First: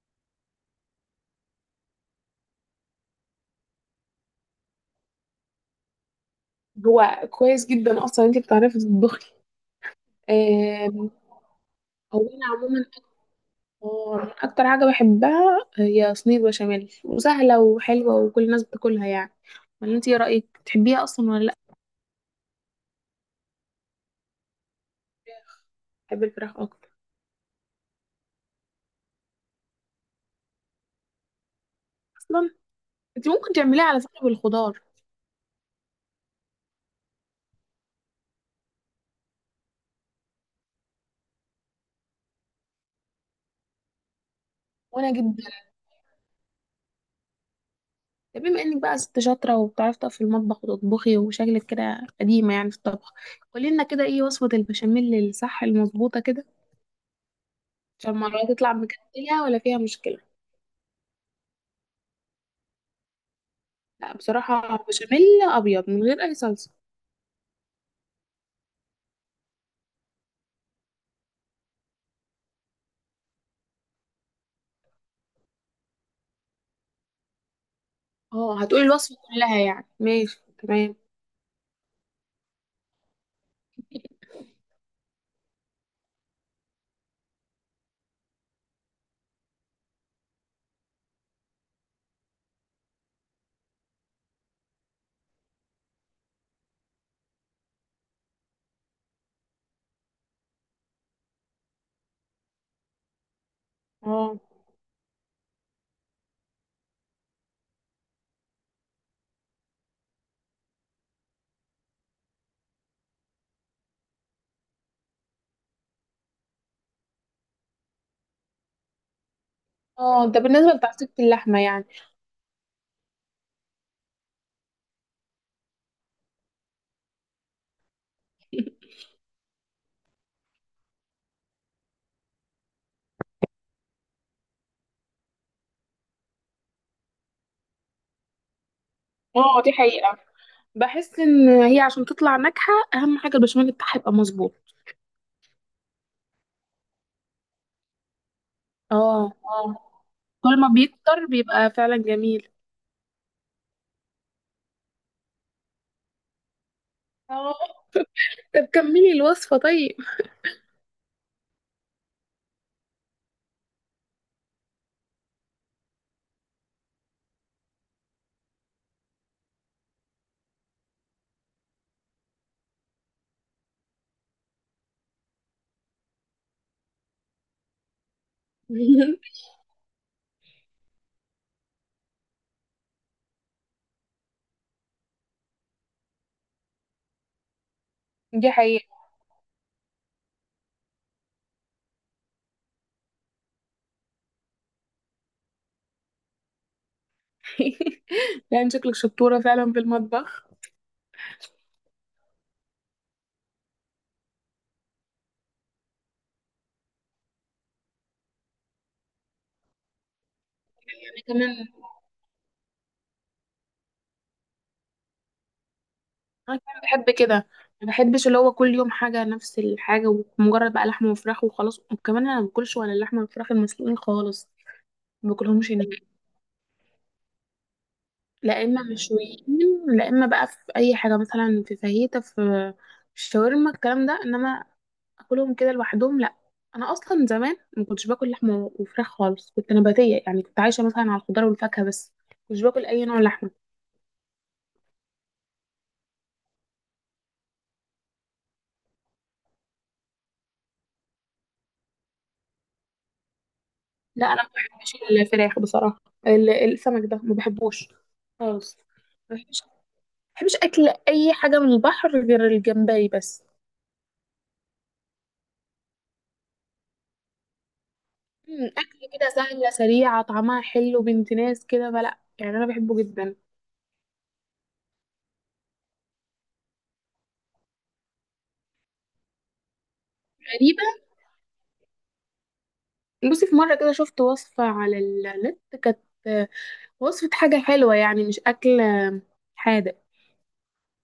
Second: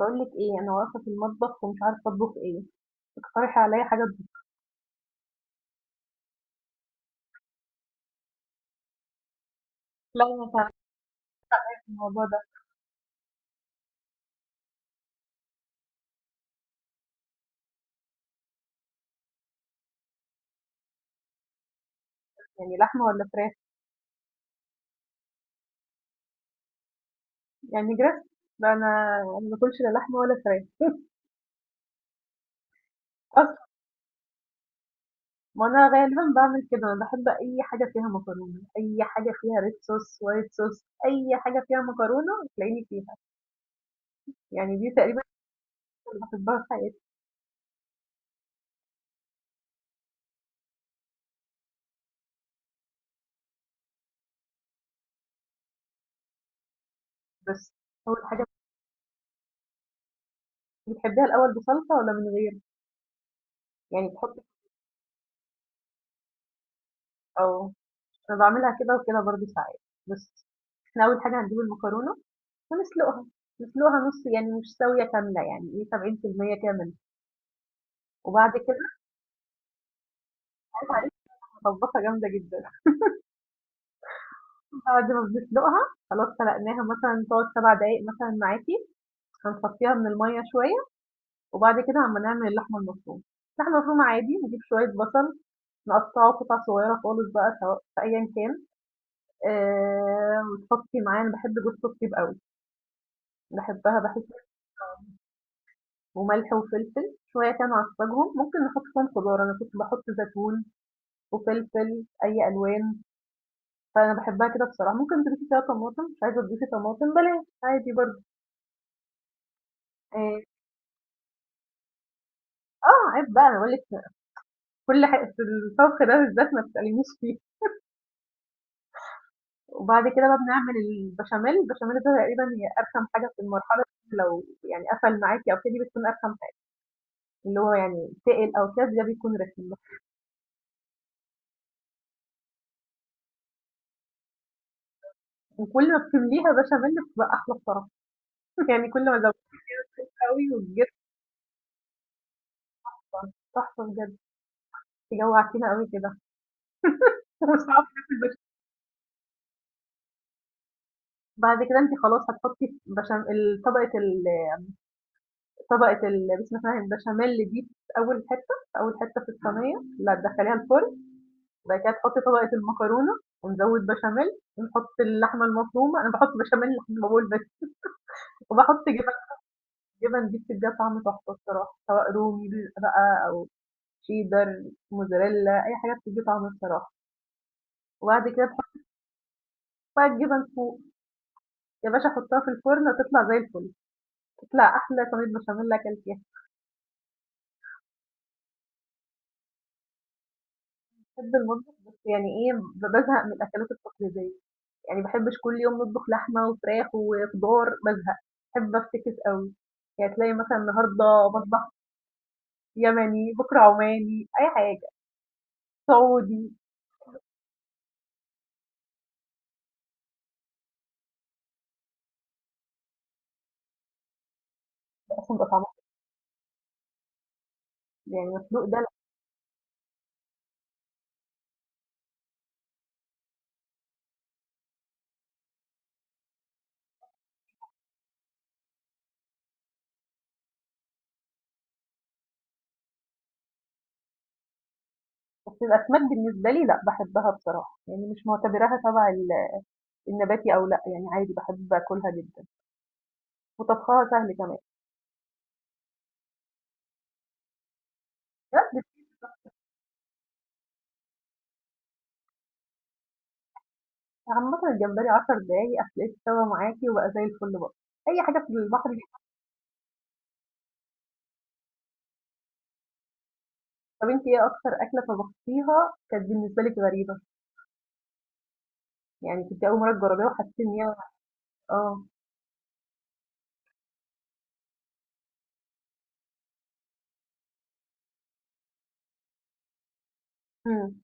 بقول لك ايه انا واقفه في المطبخ ومش عارفه اطبخ ايه. اقترحي عليا حاجه تطبخ. هو كويس جدا اصلا انت بتعرفي تطبخي. لا انا تعبانه آم، في هو الموضوع ده. انا عموما، اكتر حاجه بحبها هي صينيه بشاميل، وسهله وحلوه وكل الناس بتاكلها يعني. ولا انت ايه رايك، تحبيها اصلا ولا لا؟ يعني لحمه ولا فراخ؟ بحب الفراخ اكتر. يعني جريس. لا أنا ما باكلش لا لحمه ولا فراخ اصلا انت ممكن اصلا تعمليها على فكره بالخضار. ما انا غالبا بعمل كده، انا بحب اي حاجه فيها مكرونه، اي حاجه فيها ريد صوص وايت صوص، اي حاجه فيها مكرونه تلاقيني فيها. يعني دي وانا تقريبا جدا. اللي بحبها في حياتي. طب بما انك بقى ست شاطره وبتعرفي تقفي في المطبخ وتطبخي، وشكلك كده قديمه يعني في الطبخ، قولي لنا كده ايه وصفه البشاميل الصح المظبوطه كده، بس عشان اول حاجه، المره تطلع مكتله ولا فيها مشكله. بتحبيها الاول بصلصه ولا من غير؟ يعني لا، تحطي بصراحة بشاميل أبيض من غير أي صلصة. او انا بعملها كده وكده برضه ساعات. بس احنا اول حاجه هنجيب المكرونه فنسلُقها، نسلُقها نُص، يعني مش ساوية كاملة، يعني إيه 70% كامل، وبعد اه، كده هتقولي الوصفة كلها يعني، ماشي بقِت تمام. عليها مطبّقة جامدة جدًا، بعد ما بنسلُقها خلاص سلقناها مثلًا تقعد 7 دقايق مثلًا معاكِ، هنصفّيها من المَيّة شوية، وبعد كده أمّا نعمل اللحمة المفرومة، اللحمة المفرومة عادي نجيب شوية بصل نقطّعه قطع صغيّرة خالص بقى سواء في أيًا كان، وتحطّي معاه، أنا باحب جوزة الطيب أوي، باحبها باحس، اه، وملح وفلفل، شوية كده نعصّجهم، ممكن نحُط فيهم خضار، أنا كنت باحُط زيتون وفلفل، أي ألوان، فأنا باحبها كده بصراحة، ممكن تضيفي فيها طماطم، مش عايزة تضيفي طماطم بلاش عادي برضه، اه، آآ ده بالنسبة لتعصيبة اللحمة يعني. آه، عيب بقى أنا باقول لِك كل حاجة في الطبخ ده بالذات ما تسألينيش فيه، وبعد كده بقى بنعمل البشاميل، البشاميل ده تقريبًا هي أرخم حاجة في المرحلة دي، لو يعني قفل معاكِ أو كده دي بتكون أرخم حاجة، اللي هو يعني تقل أو كده ده بيكون اه، رخم دي بقى، حقيقة. بحس إن هي عشان تطلع ناجحة أهم حاجة البشاميل بتاعها يبقى مظبوط. وكل ما بتمليها بشاميل بتبقى أحلى بصراحة، يعني كل ما اه، زودتها اه، أوي كل ما وكبرت بيكتر بيبقى فعلا جميل. تحفة بجد، أنتِ جوعتينا أوي كده، اه، ومش هاعرف آكل. طب كملي الوصفة طيب. بعد كده انت خلاص هتحطي بشام، طبقة ال... طبقة ال... بسم الله الرحمن، البشاميل دي في اول حتة في الصينية لا تدخليها الفرن، بعد كده تحطي طبقة المكرونة ونزود بشاميل ونحط اللحمة المفرومة، انا بحط بشاميل لحد ما بقول بس، وبحط جبن. جبن دي بتديها طعم تحفة الصراحة، سواء رومي بقى او شيدر موزاريلا، اي حاجة بتدي طعم الصراحة. وبعد كده دي حقيقة. تحط بقى الجبن فوق يا باشا، حطها في الفرن هتطلع زي الفل، تطلع احلى صينية بشاميل اكلتيها. يعني شكلك شطورة فعلا في المطبخ. باحب المطبخ بس يعني إيه، بازهق من الأكلات التقليدية، يعني ما باحبش كل يوم نطبخ لحمة وفراخ وخضار، بازهق، باحب أفتكس أوي، يعني تلاقي مثلًا النهارده أنا كمان مطبخ يمني، بكرة عماني، أي حاجة، سعودي، انا كمان بحب كده. ما بحبش اللي هو كل يوم حاجه نفس الحاجه، ومجرد بقى لحمه وفراخ وخلاص. وكمان انا ما باكلش ولا اللحمه والفراخ المسلوقين خالص، باحس ما بيبقى باكلهمش طعمها هناك. يعني لا مسلوق ده اما لأ، مشويين، لا اما بقى في اي حاجه مثلا، في فاهيتا، في الشاورما الكلام ده، انما اكلهم كده لوحدهم لا. انا اصلا زمان ما كنتش باكل لحمه وفراخ خالص، كنت نباتيه يعني، كنت عايشه مثلا على الخضار والفاكهه بس، مش باكل اي نوع لحمه. بس الأسماك بالنسبة لي لأ، باحبها بصراحة، يعني مش معتبراها تبع ال النباتي أو لأ، يعني عادي باحب آكلها جدًا وطبخها لا سهل انا ما كمان، بحبش الفراخ بصراحه. السمك ده ما بحبوش خالص. بس ما بحبش اكل اي حاجه من البحر غير الجمبري بس. عامةً الجمبري 10 دقايق هتلاقيه استوى معاكِ وبقى زي الفل برضه، أي حاجة في البحر. اكل كده سهله سريعه، طعمها حلو بنت ناس كده، فلا يعني انا بحبه جدا. طب أنتِ إيه أكتر أكلة طبختيها كانت بالنسبة لِك غريبة؟ يعني كنتِ أول مرّة تجرّبيها وحسيتِ إن غريبه، هي. آه. بصي في مره كده شفت وصفه على النت كانت. آه، وصفه حاجه حلوه يعني، مش اكل. حادق. إمم.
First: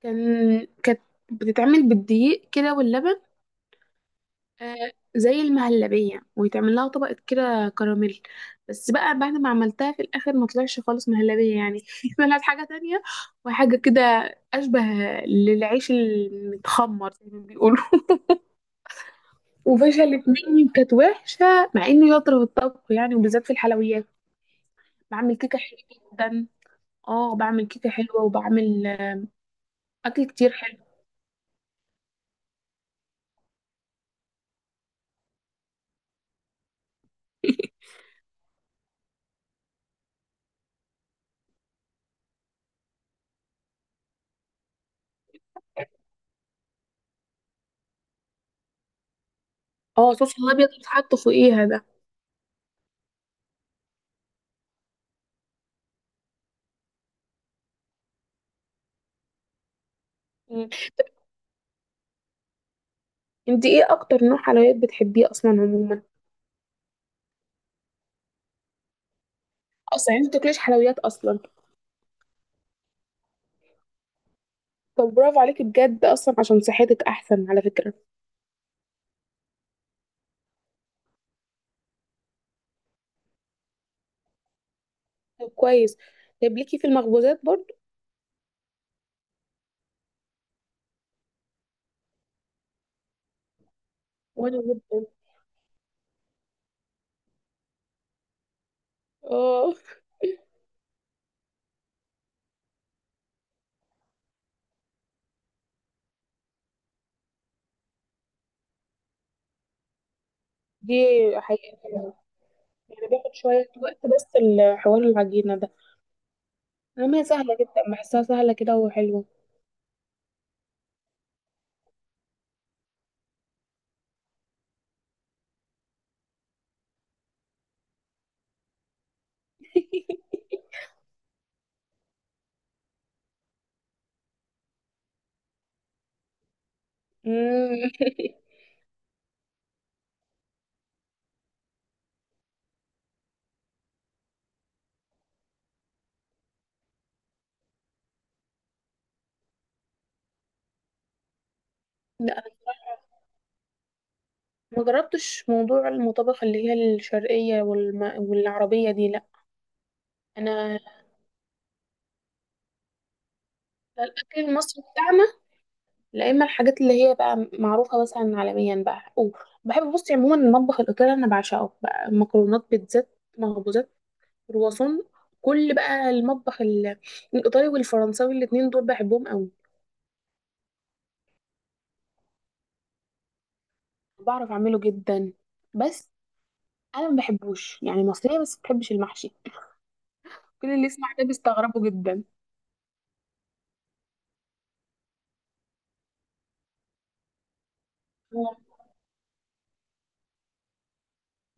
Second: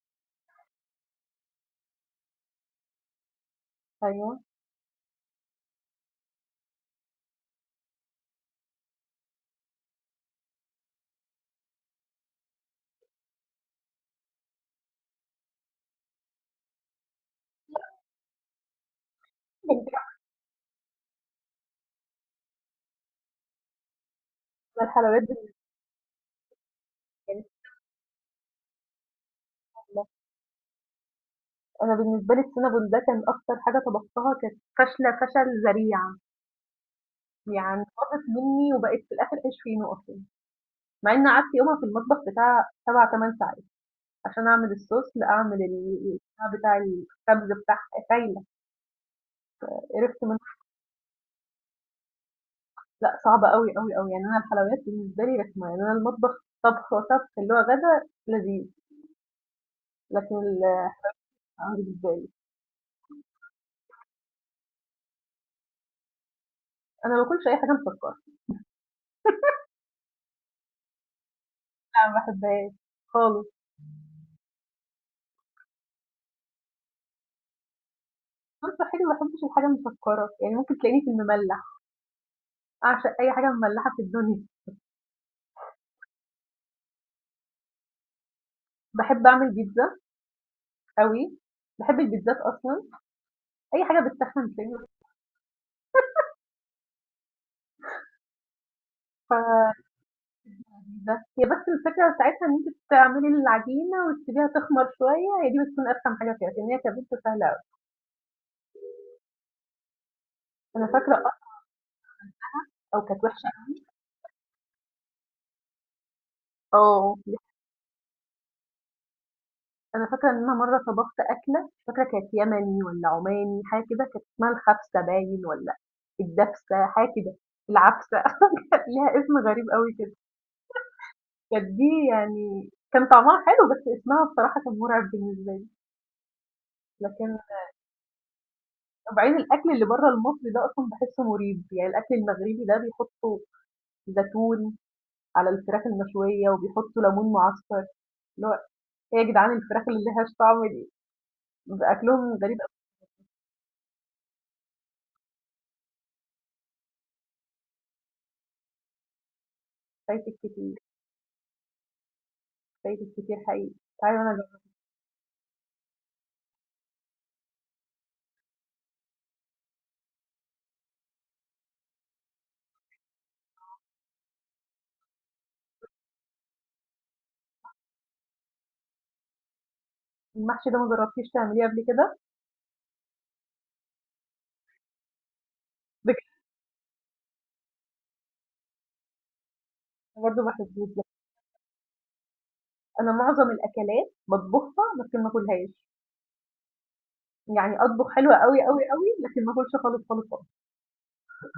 كان كانت بتتعمل بالدقيق كده واللبن. أيوه. زي المهلبية، ويتعمل لها طبقة كده كراميل. بس بقى بعد ما عملتها في الآخر ما طلعش خالص مهلبية يعني. طلعت حاجة تانية، وحاجة كده أشبه للعيش المتخمر زي ما بيقولوا. وفشلت مني، كانت وحشة، مع إني شاطرة في الطبخ يعني، وبالذات في الحلويات. أنا الحلويات بعمل بالنسبة كيكة حلوة جدا. اه لي بعمل كيكة حلوة، وبعمل سهلة، أكل كتير حلو. أنا بالنسبة لي الcinnamon ده كان أكتر حاجة طبختها كانت فاشلة فشل ذريع، يعني باظت منّي وبقت في الآخر عيش فينو أصلًا، مع إنّي قعدت يومها في المطبخ بتاع 7، 8 ساعات عشان أعمل الSauce لأعمل ال البتاع بتاع الخبز بتاعها، خايلة، اه، قرفت صوص منّه. الأبيض اللي بيتحط فوقيها ده. لأ، صعبة أوي، أوي، أوي، يعني أنا الحلويات بالنسبة لي رخمة، يعني أنا المطبخ طبخ وطبخ اللي هو غدا لذيذ، لكن ال مم. بالنسبة لي. انت ايه اكتر نوع حلويات بتحبيه اصلا عموما؟ أنا ما باكلش أي حاجة مسكّرة، اصلا انت بتاكليش حلويات اصلا؟ لا ما باحبهاش خالص، طب برافو عليكي بجد، اصلا عشان صحتك احسن على فكره. أنا صحّيا ما باحبش الحاجة المسكّرة، يعني ممكن تلاقيني في المملّح، أعشق أي حاجة مملّحة في الدنيا، طب كويس، طب ليكي في المخبوزات برضو. باحب أعمل بيتزا أوي، باحب البيتزات أصلًا، أي حاجة بتسخّن وانا تلاقيني جدا. باعملها اه، لذيذة، هي بس الفكرة بتاعتها إن أنتِ تعملي العجينة وتسيبيها تخمر شوية، هي دي بتكون أرخم حاجة فيها، لكن هي كبيتزا سهلة أوي، أنا دي فاكرة أصلًا حقيقه، أو يعني كانت بياخد وحشة، شويه وقت بس الحوار العجينه ده. آه، اما هي دي ح سهله جدا، بحسها سهله كده وحلوه. أنا فاكرة إن أنا مرّة طبخت أكلة مش فاكرة كانت يمني والّا عماني حاجة كده، كانت اسمها الخبسة باين والّا الدبسة حاجة كده، العبسة كان ليها اسم غريب أوي كده، كانت دي يعني كان طعمها حلو بس اسمها بصراحة كان مرعب بالنسبة لي، لكن مم. بعدين الأكل اللي برّه المصري ده أصلًا باحسه مريب، يعني الأكل المغربي ده بيحطوا زيتون على الفراخ المشوية وبيحطوا ليمون معصفر، اللي هو إيه يا جدعان الفراخ اللي ما لهاش طعم دي؟ بيبقى أكلهم لا، أنا غريب أوي. ما جربتش موضوع المطابخ اللي هي الشرقيه والعربيه دي لا. فايتِك كتير. انا فايتك كتير حقيقي. تعالي وأنا الاكل أجرّبه. المصري بتاعنا، لا اما الحاجات اللي هي بقى معروفه مثلا عالميا بقى. وبحب بصي عموما المطبخ الايطالي انا بعشقه بقى، مكرونات، بيتزات، مخبوزات، كرواسون، كل بقى المطبخ الايطالي والفرنساوي، الاتنين دول بحبهم قوي. المحشي ده ما جرّبتيش تعمليه قبل كده؟ بعرف اعمله جدا. بس بجد. انا ما بحبوش يعني، مصريه بس ما بحبش المحشي. أنا برضه ما كل اللي باحبوش ده. يسمع ده بيستغربوا جدا. أنا معظم الأكلات باطبخها لكن ما آكلهاش. يعني أطبخ حلو أوي، هو أوي، أوي، لكن ما آكلش خالص، خالص، خالص.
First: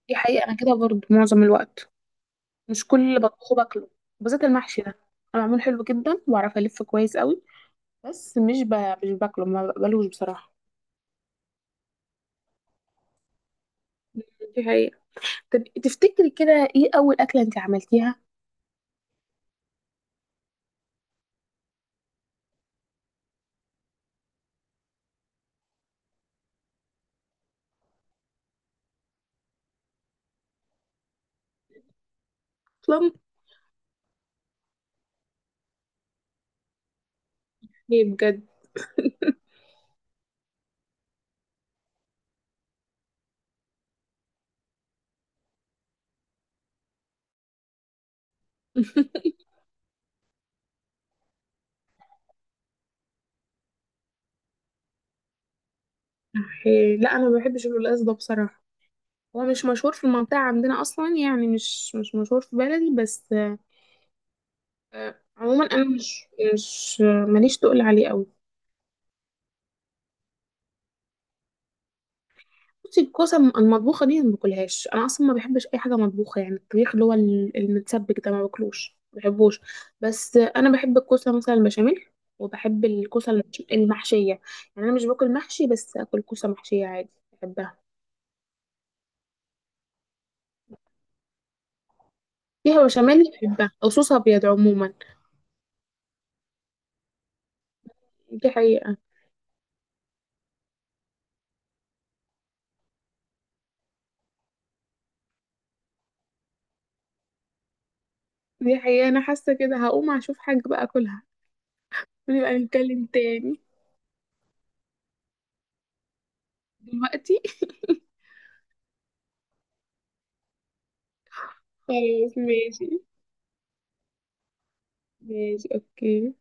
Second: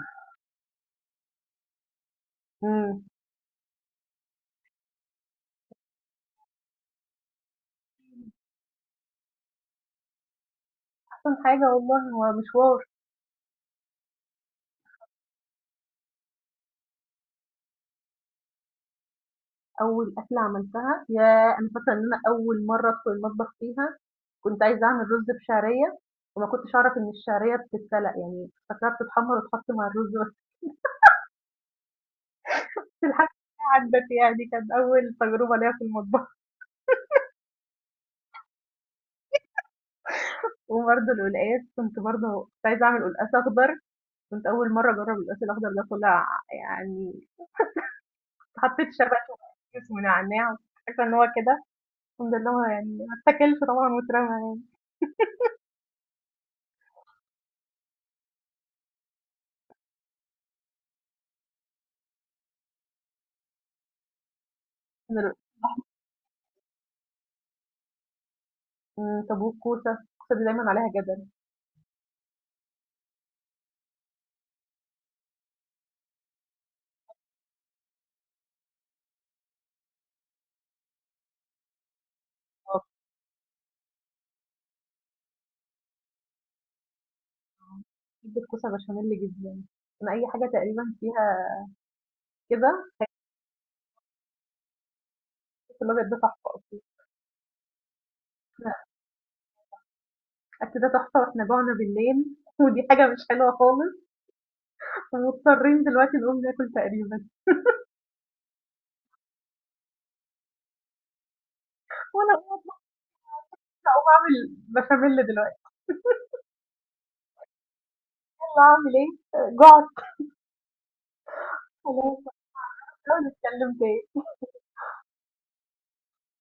دي حقيقه، انا كده برضه معظم الوقت مش كل إمم. اللي بطبخه باكله. بالذات المحشي ده، انا بعمله حلو جدا وبعرف الف كويس قوي، بس مش ب... مش باكله، ما بقبلوش بصراحه. أحسن حاجة والله هو مشوار. دي حقيقة. طب تفتكري كده ايه أول أكلة انت عملتيها؟ أول أكلة عملتها ياه! أنا فاكرة إن أنا أول مرّة أدخل المطبخ فيها كنت عايزة أعمل رُز بشعرية، وما كنتش أعرف إن الشعرية بتتسلق، يعني فاكراها بتتحمّر وتتحط مع الرز بس. أصلا؟ الحاجة عدّت، يعني كانت أول تجربة ليّا في المطبخ. ايه بجد. وبرضه القلقاس كنت، برضه كنت عايزة أعمل قلقاس أخضر، كنت أول مرة أجرب القلقاس الأخضر، ده طلع يعني حطيت شبش وكيس ونعناع، عارفة إن هو كده، الحمد لله هو يعني ما اتاكلش طبعا واترمى يعني إيه، لا أنا ما بحبش القلقاس ده بصراحة. هو مش مشهور في المنطقة عندنا أصلا يعني، مش مشهور في بلدي بس. من ال- عموما أنا مش مش آه، ماليش تقول عليه أوي. من طابوق. كوسة، الكوسة دي دايما عليها جدل. بصي الكوسة المطبوخة دي ما باكلهاش، انا اصلا ما بحبش اي حاجة مطبوخة، يعني الطبيخ اللي هو المتسبك ده ما باكلوش، ما بحبوش. بس انا بحب الكوسة مثلا البشاميل، أه، وبحب الكوسة المحشية. يعني انا مش باكل محشي، بس اكل كوسة محشية عادي بحبها. بحب الكوسة بشاميل جدا، أنا أي حاجة تقريبا فيها كده. فيها بشاميل بحبها، او صوص ابيض عموما. الكوسة الأبيض ده تحفة أصلا. دي إحنا حقيقة. الأكل ده تحفة وإحنا جوعنا بالليل، ودي حاجة مش حلوة خالص، ومضطرين دلوقتي نقوم ناكل تقريبا، دي حقيقة، انا حاسة كده هقوم اشوف حاجة بقى اكلها، وأنا أقوم ونبقى أطبخ نتكلم تاني. أو أعمل بشاميل دلوقتي. دلوقتي. عامل إيه؟ جُعت خلاص، خلاص ماشي. هنحاول نتكلم تاني. ماشي، اوكي.